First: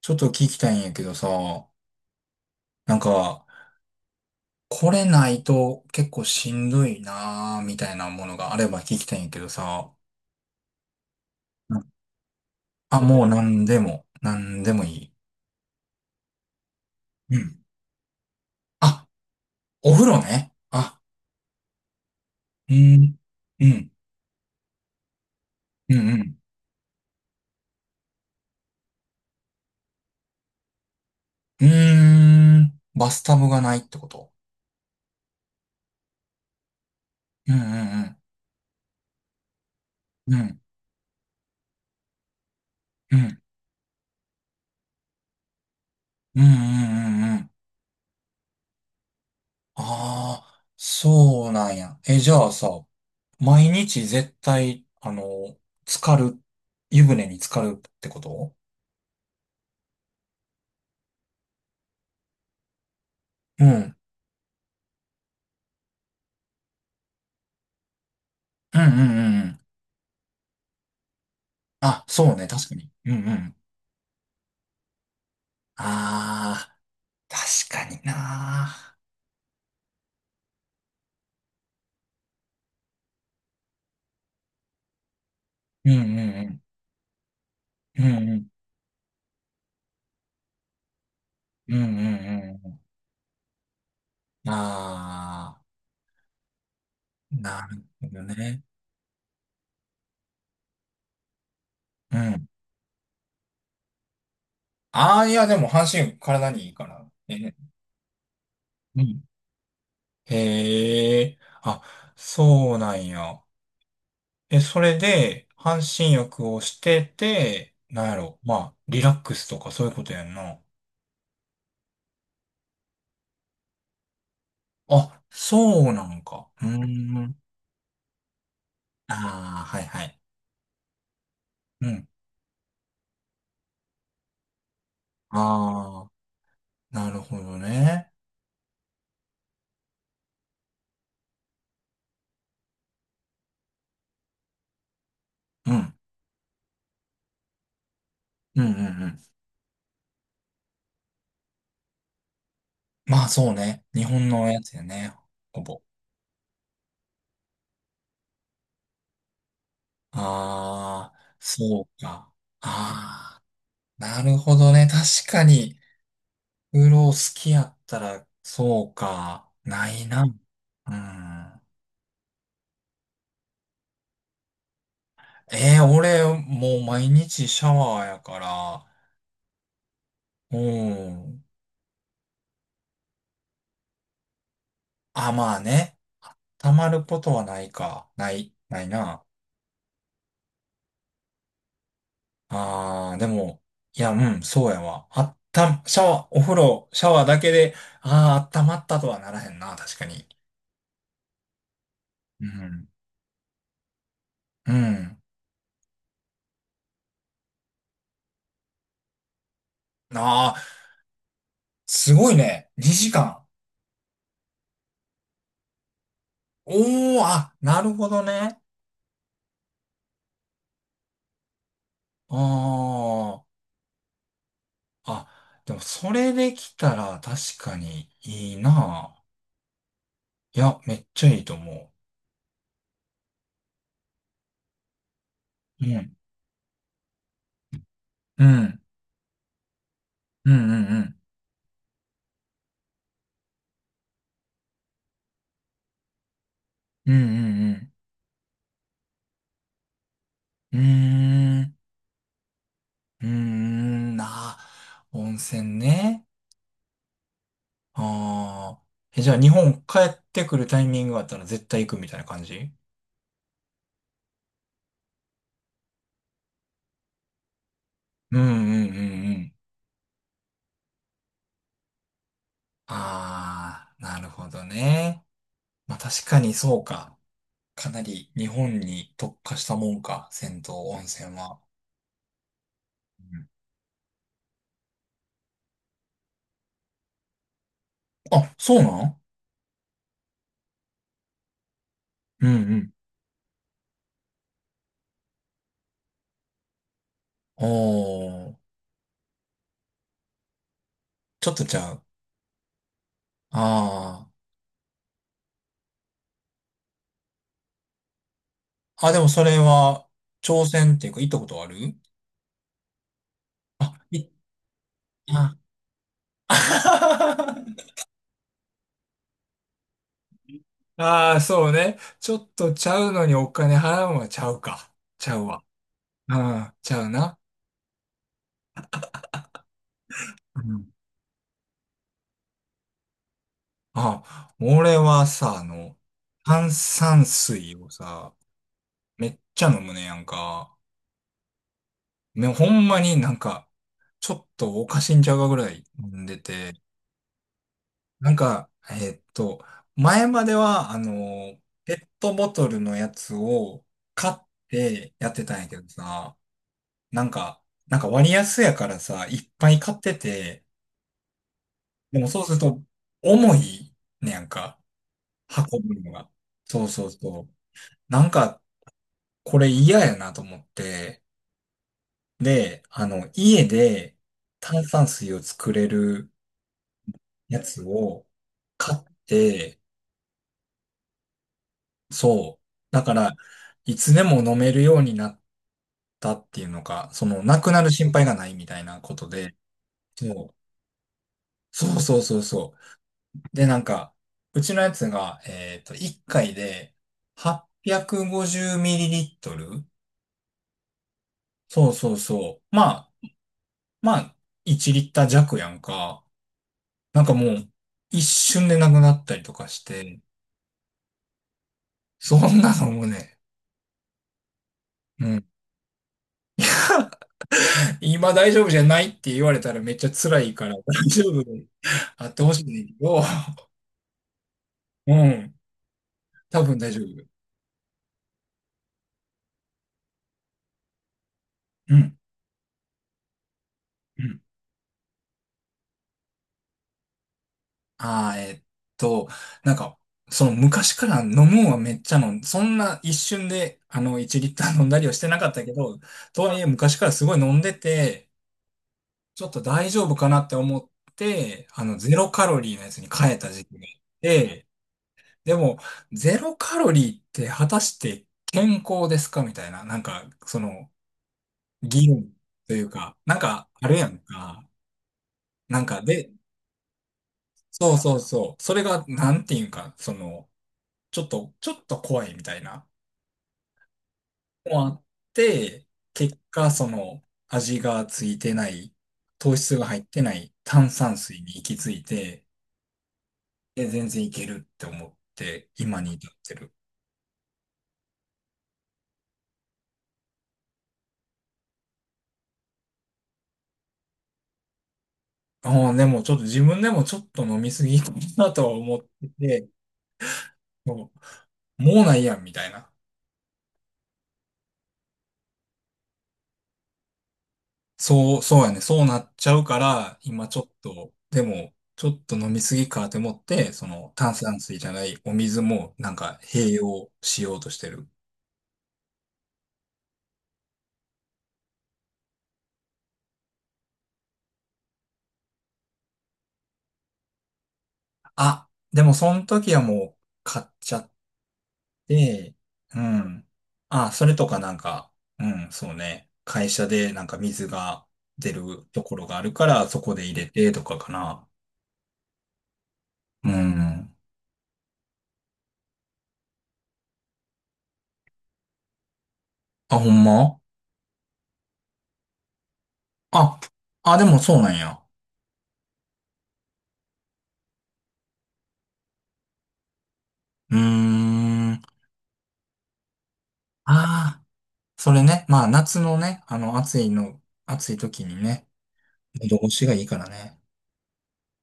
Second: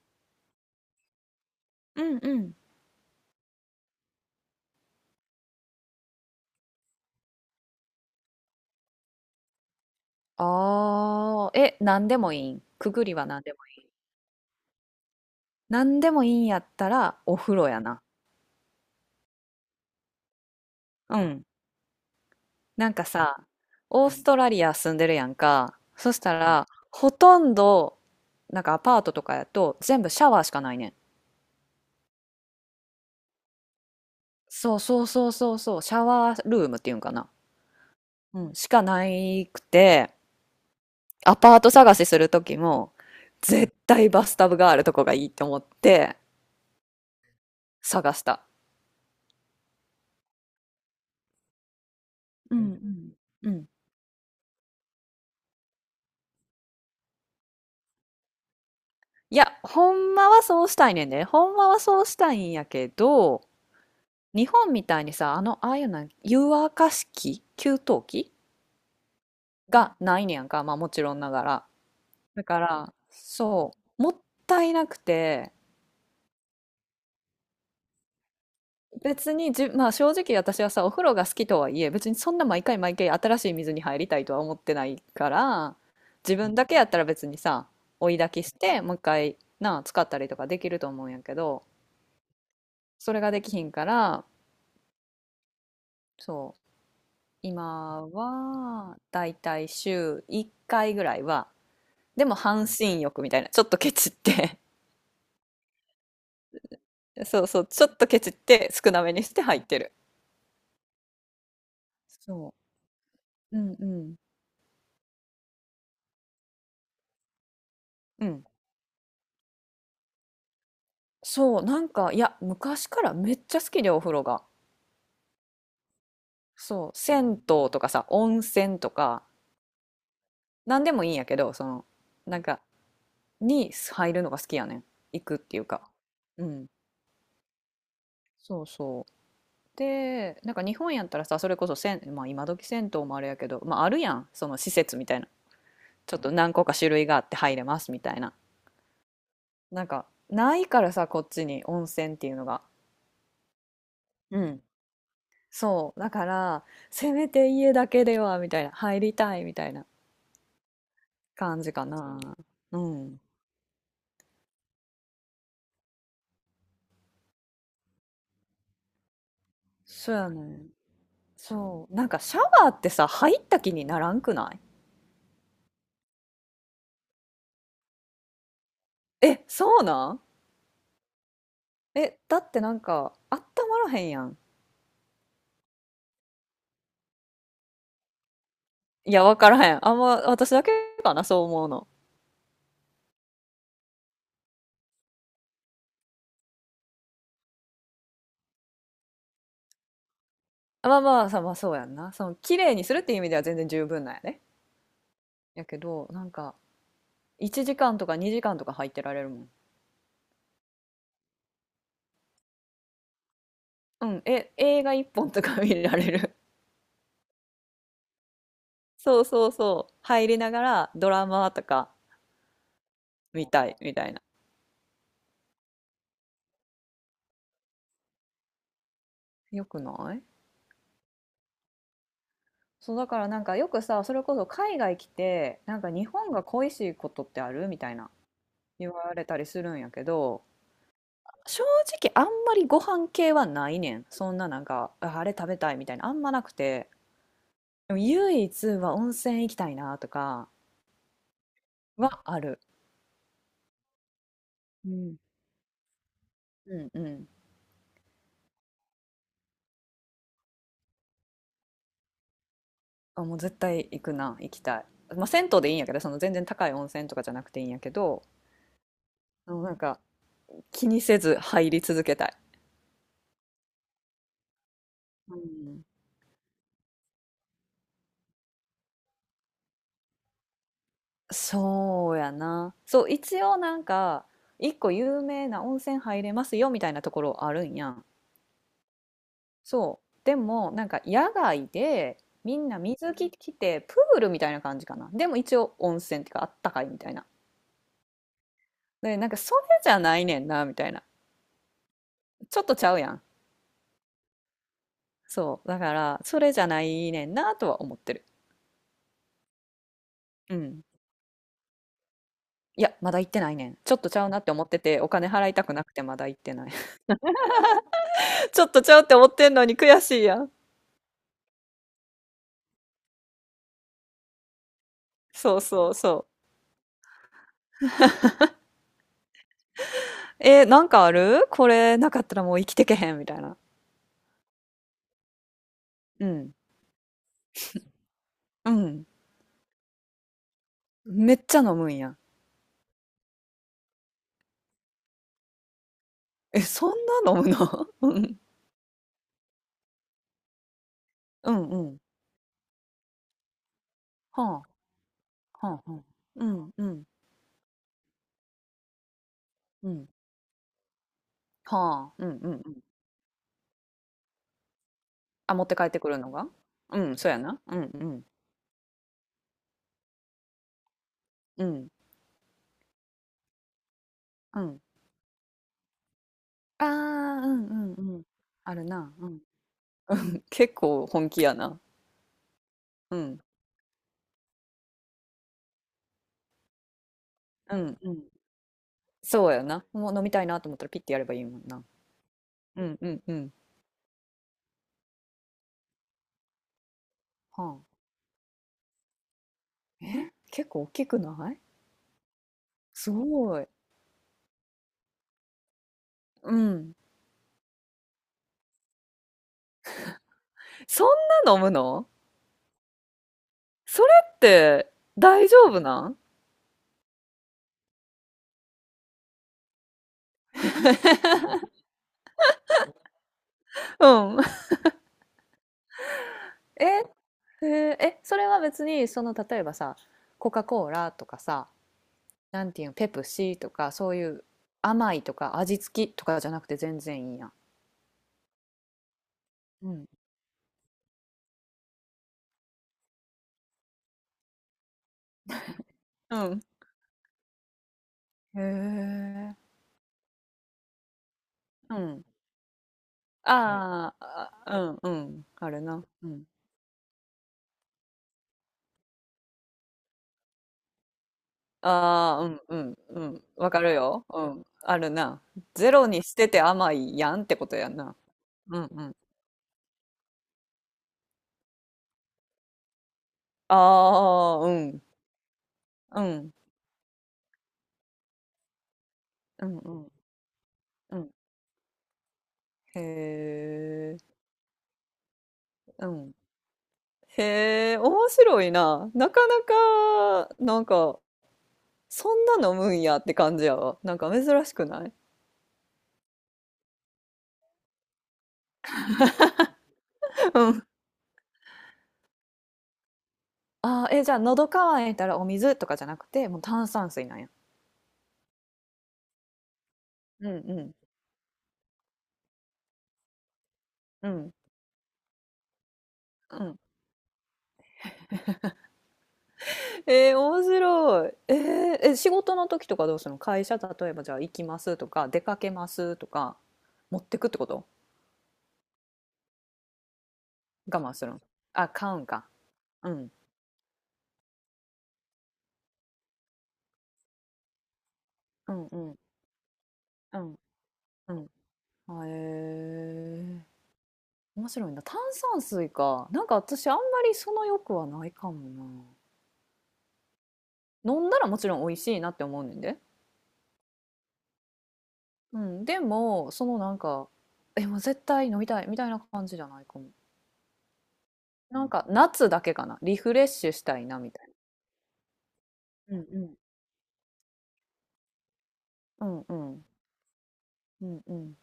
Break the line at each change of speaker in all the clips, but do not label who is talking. ちょっと聞きたいんやけどさ、
うんうん。
なんか、これないと結構しんどいなーみたいなものがあれば聞きたいんやけどさ、
ああ、
う
え、
ん。
なんでもいいん。く
あ、
ぐり
も
は
う
なんでも
何
い
で
い。
も、何でもいい。
なんでもいいんやったら
う
お風
ん。
呂やな。
あ、お風呂ね。あ、
うん。
う
なんか
ん、
さ、
うん、
オーストラリア住んでるやんか。
うん、
そ
う
した
ん。
ら、ほとんど、なんかアパートとかやと全部シャワーしかないねん。
うーん、バスタブがないってこと？
そうそうそうそうそう、シャワールームっていうんかな。
うん、うん、
うん、しかないくて、
うん、うん、
アパート探しする時も、
うん、
絶対バスタブがあるとこがいいと思って
うん、うん、うん、うん、うん。
探した。
ああ、そうなんや。え、じゃあ
う
さ、
んうん。うん。
毎日絶対、あの、浸かる、湯船に浸かるってこと？
いや、ほんまはそうしたいねんで。ほんまはそうしたいんやけど、
うん。うん
日本みたいにさ、ああいうな湯沸かし器、給湯器
うんうんうん。
がないねやんか。まあもちろんながら。
あ、そう
だ
ね、
か
確かに。
ら、
うんうん。
そう、もったいなくて、
ああ、確かにな。
別にじ、まあ正直私はさ、お風呂が好きとはいえ、別にそんな毎回毎回新しい水に入りたいとは思ってないから、
うんう
自分
ん
だけやったら別にさ、
うん。
追い
うん
焚
う
き
ん。
して、もう一回、なあ、使ったりとかできると思うんやけど、
うんうんう
それができひんから、
ん。ああ、
そう。
なる
今
ほどね。
は、だいたい週1回ぐらいは、
う
でも
ん。
半身浴みたいな、ちょっとケチって
ああ、いや、でも半身体にいいから。
そう
え、
そう、ちょっとケチって少な
う
め
ん。
にして入ってる。
へえ、あ、
そ
そうなんや。
う。うんうん。
え、それで、半身浴をしてて、なんや
う
ろ、
ん。
まあ、リラックスとかそういうことやんな。
そう、なんか、いや、昔からめっちゃ好きで、お風呂が。
あ、そうなんか。うー
そう、銭
ん。
湯とかさ、温泉と
あ
か、
あ、はいはい。
なんでもいいんやけど、その、
うん。
なんか、に入るのが好きやねん。行くっていうか。
ああ、
うん。
なるほどね。
そうそう。でなんか日本やったらさ、それこそまあ、今時銭湯もあれやけど、まあ、あるやん、その施設みたいな、
うん。
ちょっと何個か種類があって入れますみたいな、
うんうんうん。
なんかないからさ、こっちに温泉っていうのが。
まあそうね。日本
う
のや
ん。
つやね。ほぼ。
そうだから、せめて家だけではみたいな、入りたいみたいな
ああ、
感じ
そ
か
う
な。
か。
うん。
ああ、なるほどね。確かに、うろ好きやったら、そうか。ない
そう
な。
やね。
うん。
そう、なんかシャワーってさ、入った気にならんくない？
俺、もう毎日シャワーやから、
え、そうなん？
うん。
え、だってなんかあったまらへんやん。
あ、まあね。溜まることはないか。ない
いや、
な。
わからへん。あんま、私だけかな、そう思うの。
あー、でも、いや、うん、そうやわ。あった、シャワー、お風呂、シャワーだけで、あー、温まったとはならへんな、確かに。
あ、まあまあ、さ、まあそうやんな。その、
う
綺麗に
ん。
するっていう意味では全然十分なんやね。
うん。
やけど、なんか、1時間とか2時間とか入ってられるもん。
あー、すごいね。2時間。
うん、え、映画1本とか見られる。
おー、あ、なるほどね。
そうそうそう。入りながらドラマとか
あー、
見たいみたいな。
あ、でもそれできたら確かにいいな。
よくない？
いや、めっちゃいいと思
そう、だからなんかよくさ、それこそ海外来て、なん
う。う
か日
ん。
本が恋しいことってあるみたいな、
うん。
言われたりするんやけど、
うんうんうん。
正直あんまりご飯系はないねん。そんななんか、あ、あれ食べたいみたいな、あんまなくて。
うんうん
でも唯一は温泉行きたいなとか
うん。うーん。
はある。
うーん。なあ、
うん。
温泉ね。
うんうん。
ああ。え、じゃあ日本帰ってくるタイミングがあったら絶対行くみたいな感じ？
あ、もう絶対行くな、行きたい。まあ、銭湯でいいんやけど、その全然高い温泉とかじゃなくていいんやけど、
うんうんうんう
あ
ん。
のなんか気にせず入り続けたい。
ああ、なるほどね。
うん。
まあ確かにそうか。かなり日本に特化したもんか、銭湯温泉は。
そうやな。そう、
う
一
ん。
応なんか、一個有名な温泉入れますよみたいなところあるんやん。
あ、そうなん？
そう。でも、なんか野外で、
うんう
みんな
ん。
水着着て、プールみたいな感じかな。でも一応温泉っていうか、あったかいみたいな。
おー、
で、なんかそれじゃないねんな、みたいな。
ちょっとじゃあ、
ちょっとちゃうやん。
ああ。
そう。だから、それじゃないねんな、とは思ってる。
あ、でもそれは、
う
挑
ん。
戦っていうか、行ったことある？
いや、まだ行ってないねん。ちょっとち
い
ゃうなって思ってて、お金払い
あ
たくなくてまだ行ってない。ちょっとちゃうって思ってんのに悔しいやん。
あー、そうね。ちょっとちゃうのにお金払うのはちゃうか。ちゃう
そう
わ。
そうそ
う
う。
ん、ちゃうな。う
な
ん。
んかあるこれなかったらもう生きてけへん、みたいな。
あ、俺はさ、あの、
うん。
炭酸水をさ、
うん。
めっちゃ飲むねやんか。
めっちゃ飲むんやん。
ね、ほんまになんか、ちょっとおかしいんちゃうかぐらい飲んで
え、
て。
そんな飲むの？う
なん
ん。
か、前までは、
うんう
ペ
ん。
ットボトルのやつを買っ
は
てやってたん
あ、
やけ
は
ど
あはあ。
さ、
うんうん、
なんか、なんか、割安やからさ、いっぱい
う
買っ
ん。
てて、
はあ、
で
う
も
ん
そう
うん
す
う
る
ん。
と重いねやんか、
あ、持って
運
帰って
ぶ
く
の
る
が。
のが？
そう
う
そう
ん、そうや
そう。
な。うんうん。
なんか、これ嫌やなと思って、
うん、
で、家で
うん。
炭酸水を作れる
ああ、う
や
ん
つ
うんうん。
を
ある
買っ
な。うん。
て、
結構本気やな。
そう。だか
う
ら、
ん。
いつでも飲めるようになったっていうのか、その、なく
う
なる
んう
心
ん。
配がないみたいなこと
そう
で、
やな。もう飲
そ
みたい
う。
なと思ったらピッてやればいいもんな。
そうそうそうそ
うんうんうん。
う。で、なんか、うちのやつが、1回で
は
850ml？
あ。え、結構大きくない？
そうそうそう。ま
す
あ、
ごい。
まあ、1リッター弱やんか。
うん。
なんかもう、一瞬でなくなったりとかして、
そんな飲むの？
そんなのもね、
それって
うん。
大丈夫なん？
今大丈夫じゃないって言われたらめっちゃ辛いから、大丈夫であってほしいねんだけど、
うん。
うん、多 分
え、
大丈
へ
夫。
え、え、それは別にその例えばさ、コカ・コーラとかさ、
うん、
なんていうの、ペプシとかそう
う
い
ん。
う甘いとか味付きとかじゃなくて全然いいやん。
ああ、と、なん
う
か、
ん。
その昔から飲むんはめっちゃ飲ん、そんな一瞬で、1リッター飲んだりはしてなかったけど、
う
とは
ん。
いえ昔からすごい飲んでて、
へ
ちょっ
え、
と大丈夫かなって思って、
う
ゼ
ん。
ロカロリーのやつに変えた時期があっ
あーあ、
て、
あ、うん、うん、
で
あ
も、
るな。う
ゼ
ん。
ロカロリーって果たして健康ですかみたいな、なんか、その、議論
ああ、うん、
と
う
いう
ん、
か、
う
なん
ん。
か
わか
あ
る
るやん
よ。うん、
か。
あるな。
なん
ゼ
か
ロに
で、
してて甘いやんってことや
そ
ん
う
な。
そうそう。そ
う
れ
ん、う
が、
ん。
なんていうんか、その、ちょっと怖いみたいな。
ああ、う
もあ
ん、
って、
う
結
ん、
果、その、味がついてない、糖
う
質
ん、
が
う
入っ
ん、
てない炭酸
うん。
水に行き着いて、
へ
で、全
え、
然いけるって思って、今
う
に至っ
ん。
てる。
へえ、面白いな。なかなか、なんか、そんな飲むんやって感じやわ。なんか珍しくない？
ああ、でもちょっと自分でもちょっと飲みすぎたなとは思ってて、
うん。
ももうないやんみたいな。
あー、え、じゃあ、喉乾いたらお水とかじゃなくて、もう炭酸水なんや。
そう、そうやね。そうなっちゃうから、
う
今
ん
ちょっ
うん
と、でも、ちょっと飲みすぎかって思って、その
う
炭
ん。
酸水じゃないお水もなんか
う
併
ん、
用しようとしてる。
面白い。え、仕事の時とかどうするの、会社、例えばじゃあ行きますとか、出かけますとか、持ってくってこと？
あ、でもその時はもう買っち
我
ゃっ
慢するの？あ、買うんか。
て、う
うん。
ん。あ、それとかなんか、うん、そうね。会社でなんか水が出
う
る
んう
と
ん。
ころがあるから、そこで入
う
れ
ん
てとかか
う
な。
ん。へ
う
え。
ん。
面白いな。炭酸水か。なんか私あんまりその欲はないかもな。
あ、ほんま
飲んだらもちろん美味しいなって思うねんで。
あ、あ、でもそうなんや。
うん。でも、そのなんか、え、もう絶対飲みたいみたいな感じじゃないかも。
うーん。あ
なんか夏だけかな。リフレッシュしたいなみた
あ。
い、
それね、まあ夏
う
の
んう
ね、
ん、
あの暑いの、暑い時にね、
な。うんう
喉越
ん。
しがいいからね。
うんうん。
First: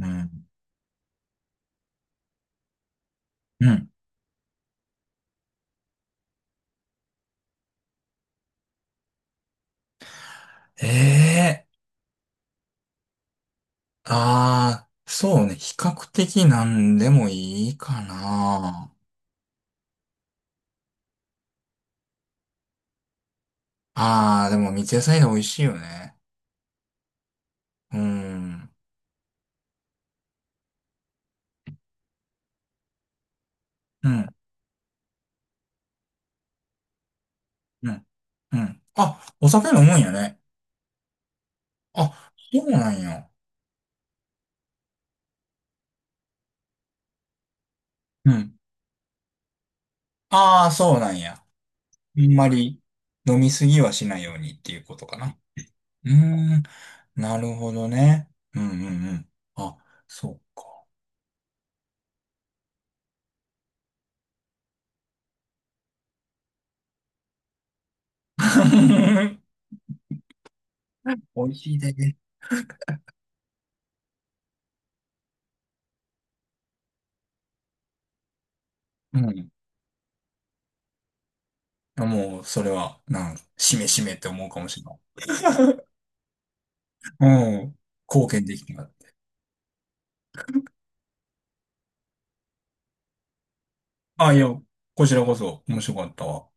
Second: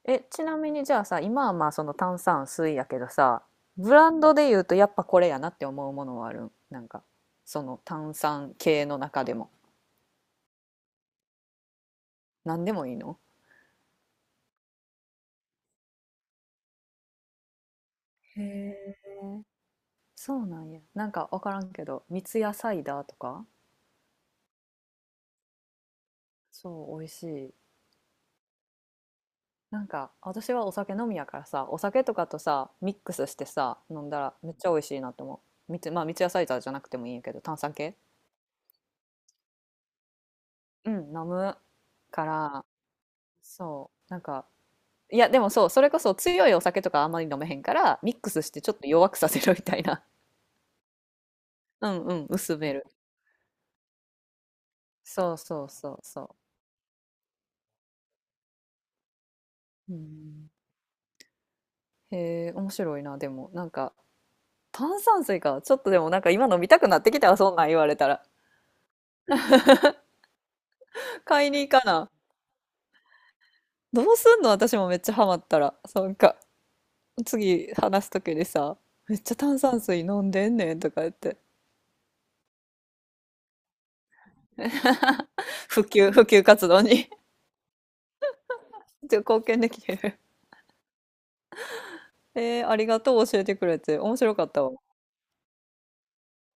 う
え、
ん。
ちなみにじゃあさ、今はまあその炭酸水やけどさ、
うん。
ブランドで言うとやっぱこれやなって思うものはあるん？なんか、その炭酸系の中でも。
ええ。
何でもいいの？
ああー、そうね、比較的なんでもいいか
へ
な。
え。そうなんや。なんかわからんけど、三ツ矢サイダーとか、
ああ、でも三ツ矢サイダー美味しいよね。
そう、美味しい。
うん。
なんか私はお酒飲みやからさ、お酒とかとさ、ミックスしてさ、飲
う
んだら
ん。
めっちゃ美味しいなと思う。まあ三ツ矢サイダーじゃなくてもいいんやけど、炭酸
う
系。
ん。うん。あ、お酒飲むんやね。
うん、飲むか
あ、そ
ら、
うなんや。
そう、なんか、いや、でもそう、それこそ強いお酒とかあんまり飲めへんから、ミッ
う
クスし
ん。
てちょっと弱くさせるみたいな。
ああ、そうなんや。
うんう
あ
ん、
んま
薄め
り
る。
飲みすぎはしないようにっていうことか
そ
な。
うそうそう
う
そ
ーん。なるほどね。うんうんうん。あ、
う。う
そう
ん、
か。
へえ、面白いな、でも、なんか、炭酸水か。ちょっとでもなんか今飲みたくなってきたわ、そんなん言われたら。
美
買い
味
に行
しい
か
で。
な。どうすんの私もめっちゃハマったら。なんか、次話す時にさ、め
う
っちゃ
ん。
炭酸水飲んでんねんとか言って。
あもう、それは、しめしめって思うかもしれない。
普及活動に
うん。貢献できな
ちょっと 貢献できてる。ありがとう教えてくれて。面
たな。あ、
白
い
か
や、
ったわ。
こちらこそ面白かったわ。